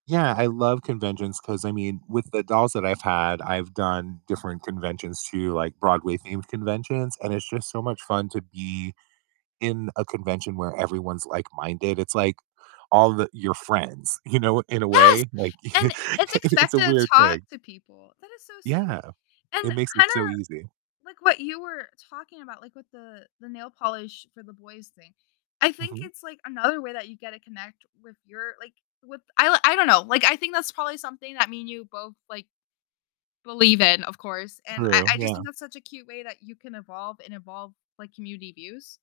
Yeah, I love conventions 'cause, I mean, with the dolls that I've had, I've done different conventions too, like Broadway themed conventions, and it's just so much fun to be in a convention where everyone's like-minded, it's, like, all the your friends, you know, in a Yes, way, like, and it's it's a expected to weird talk thing. to people, that is so Yeah, sweet, and it makes it kinda, so easy. like, what you were talking about, like, with the the nail polish for the boys thing, I think Mhm. it's, like, another way that you get to connect with your, like, with I I don't know, like, I think that's probably something that me and you both, like believe in, of course, and I True, I just yeah. think that's such a cute way that you can evolve and evolve, like, community views.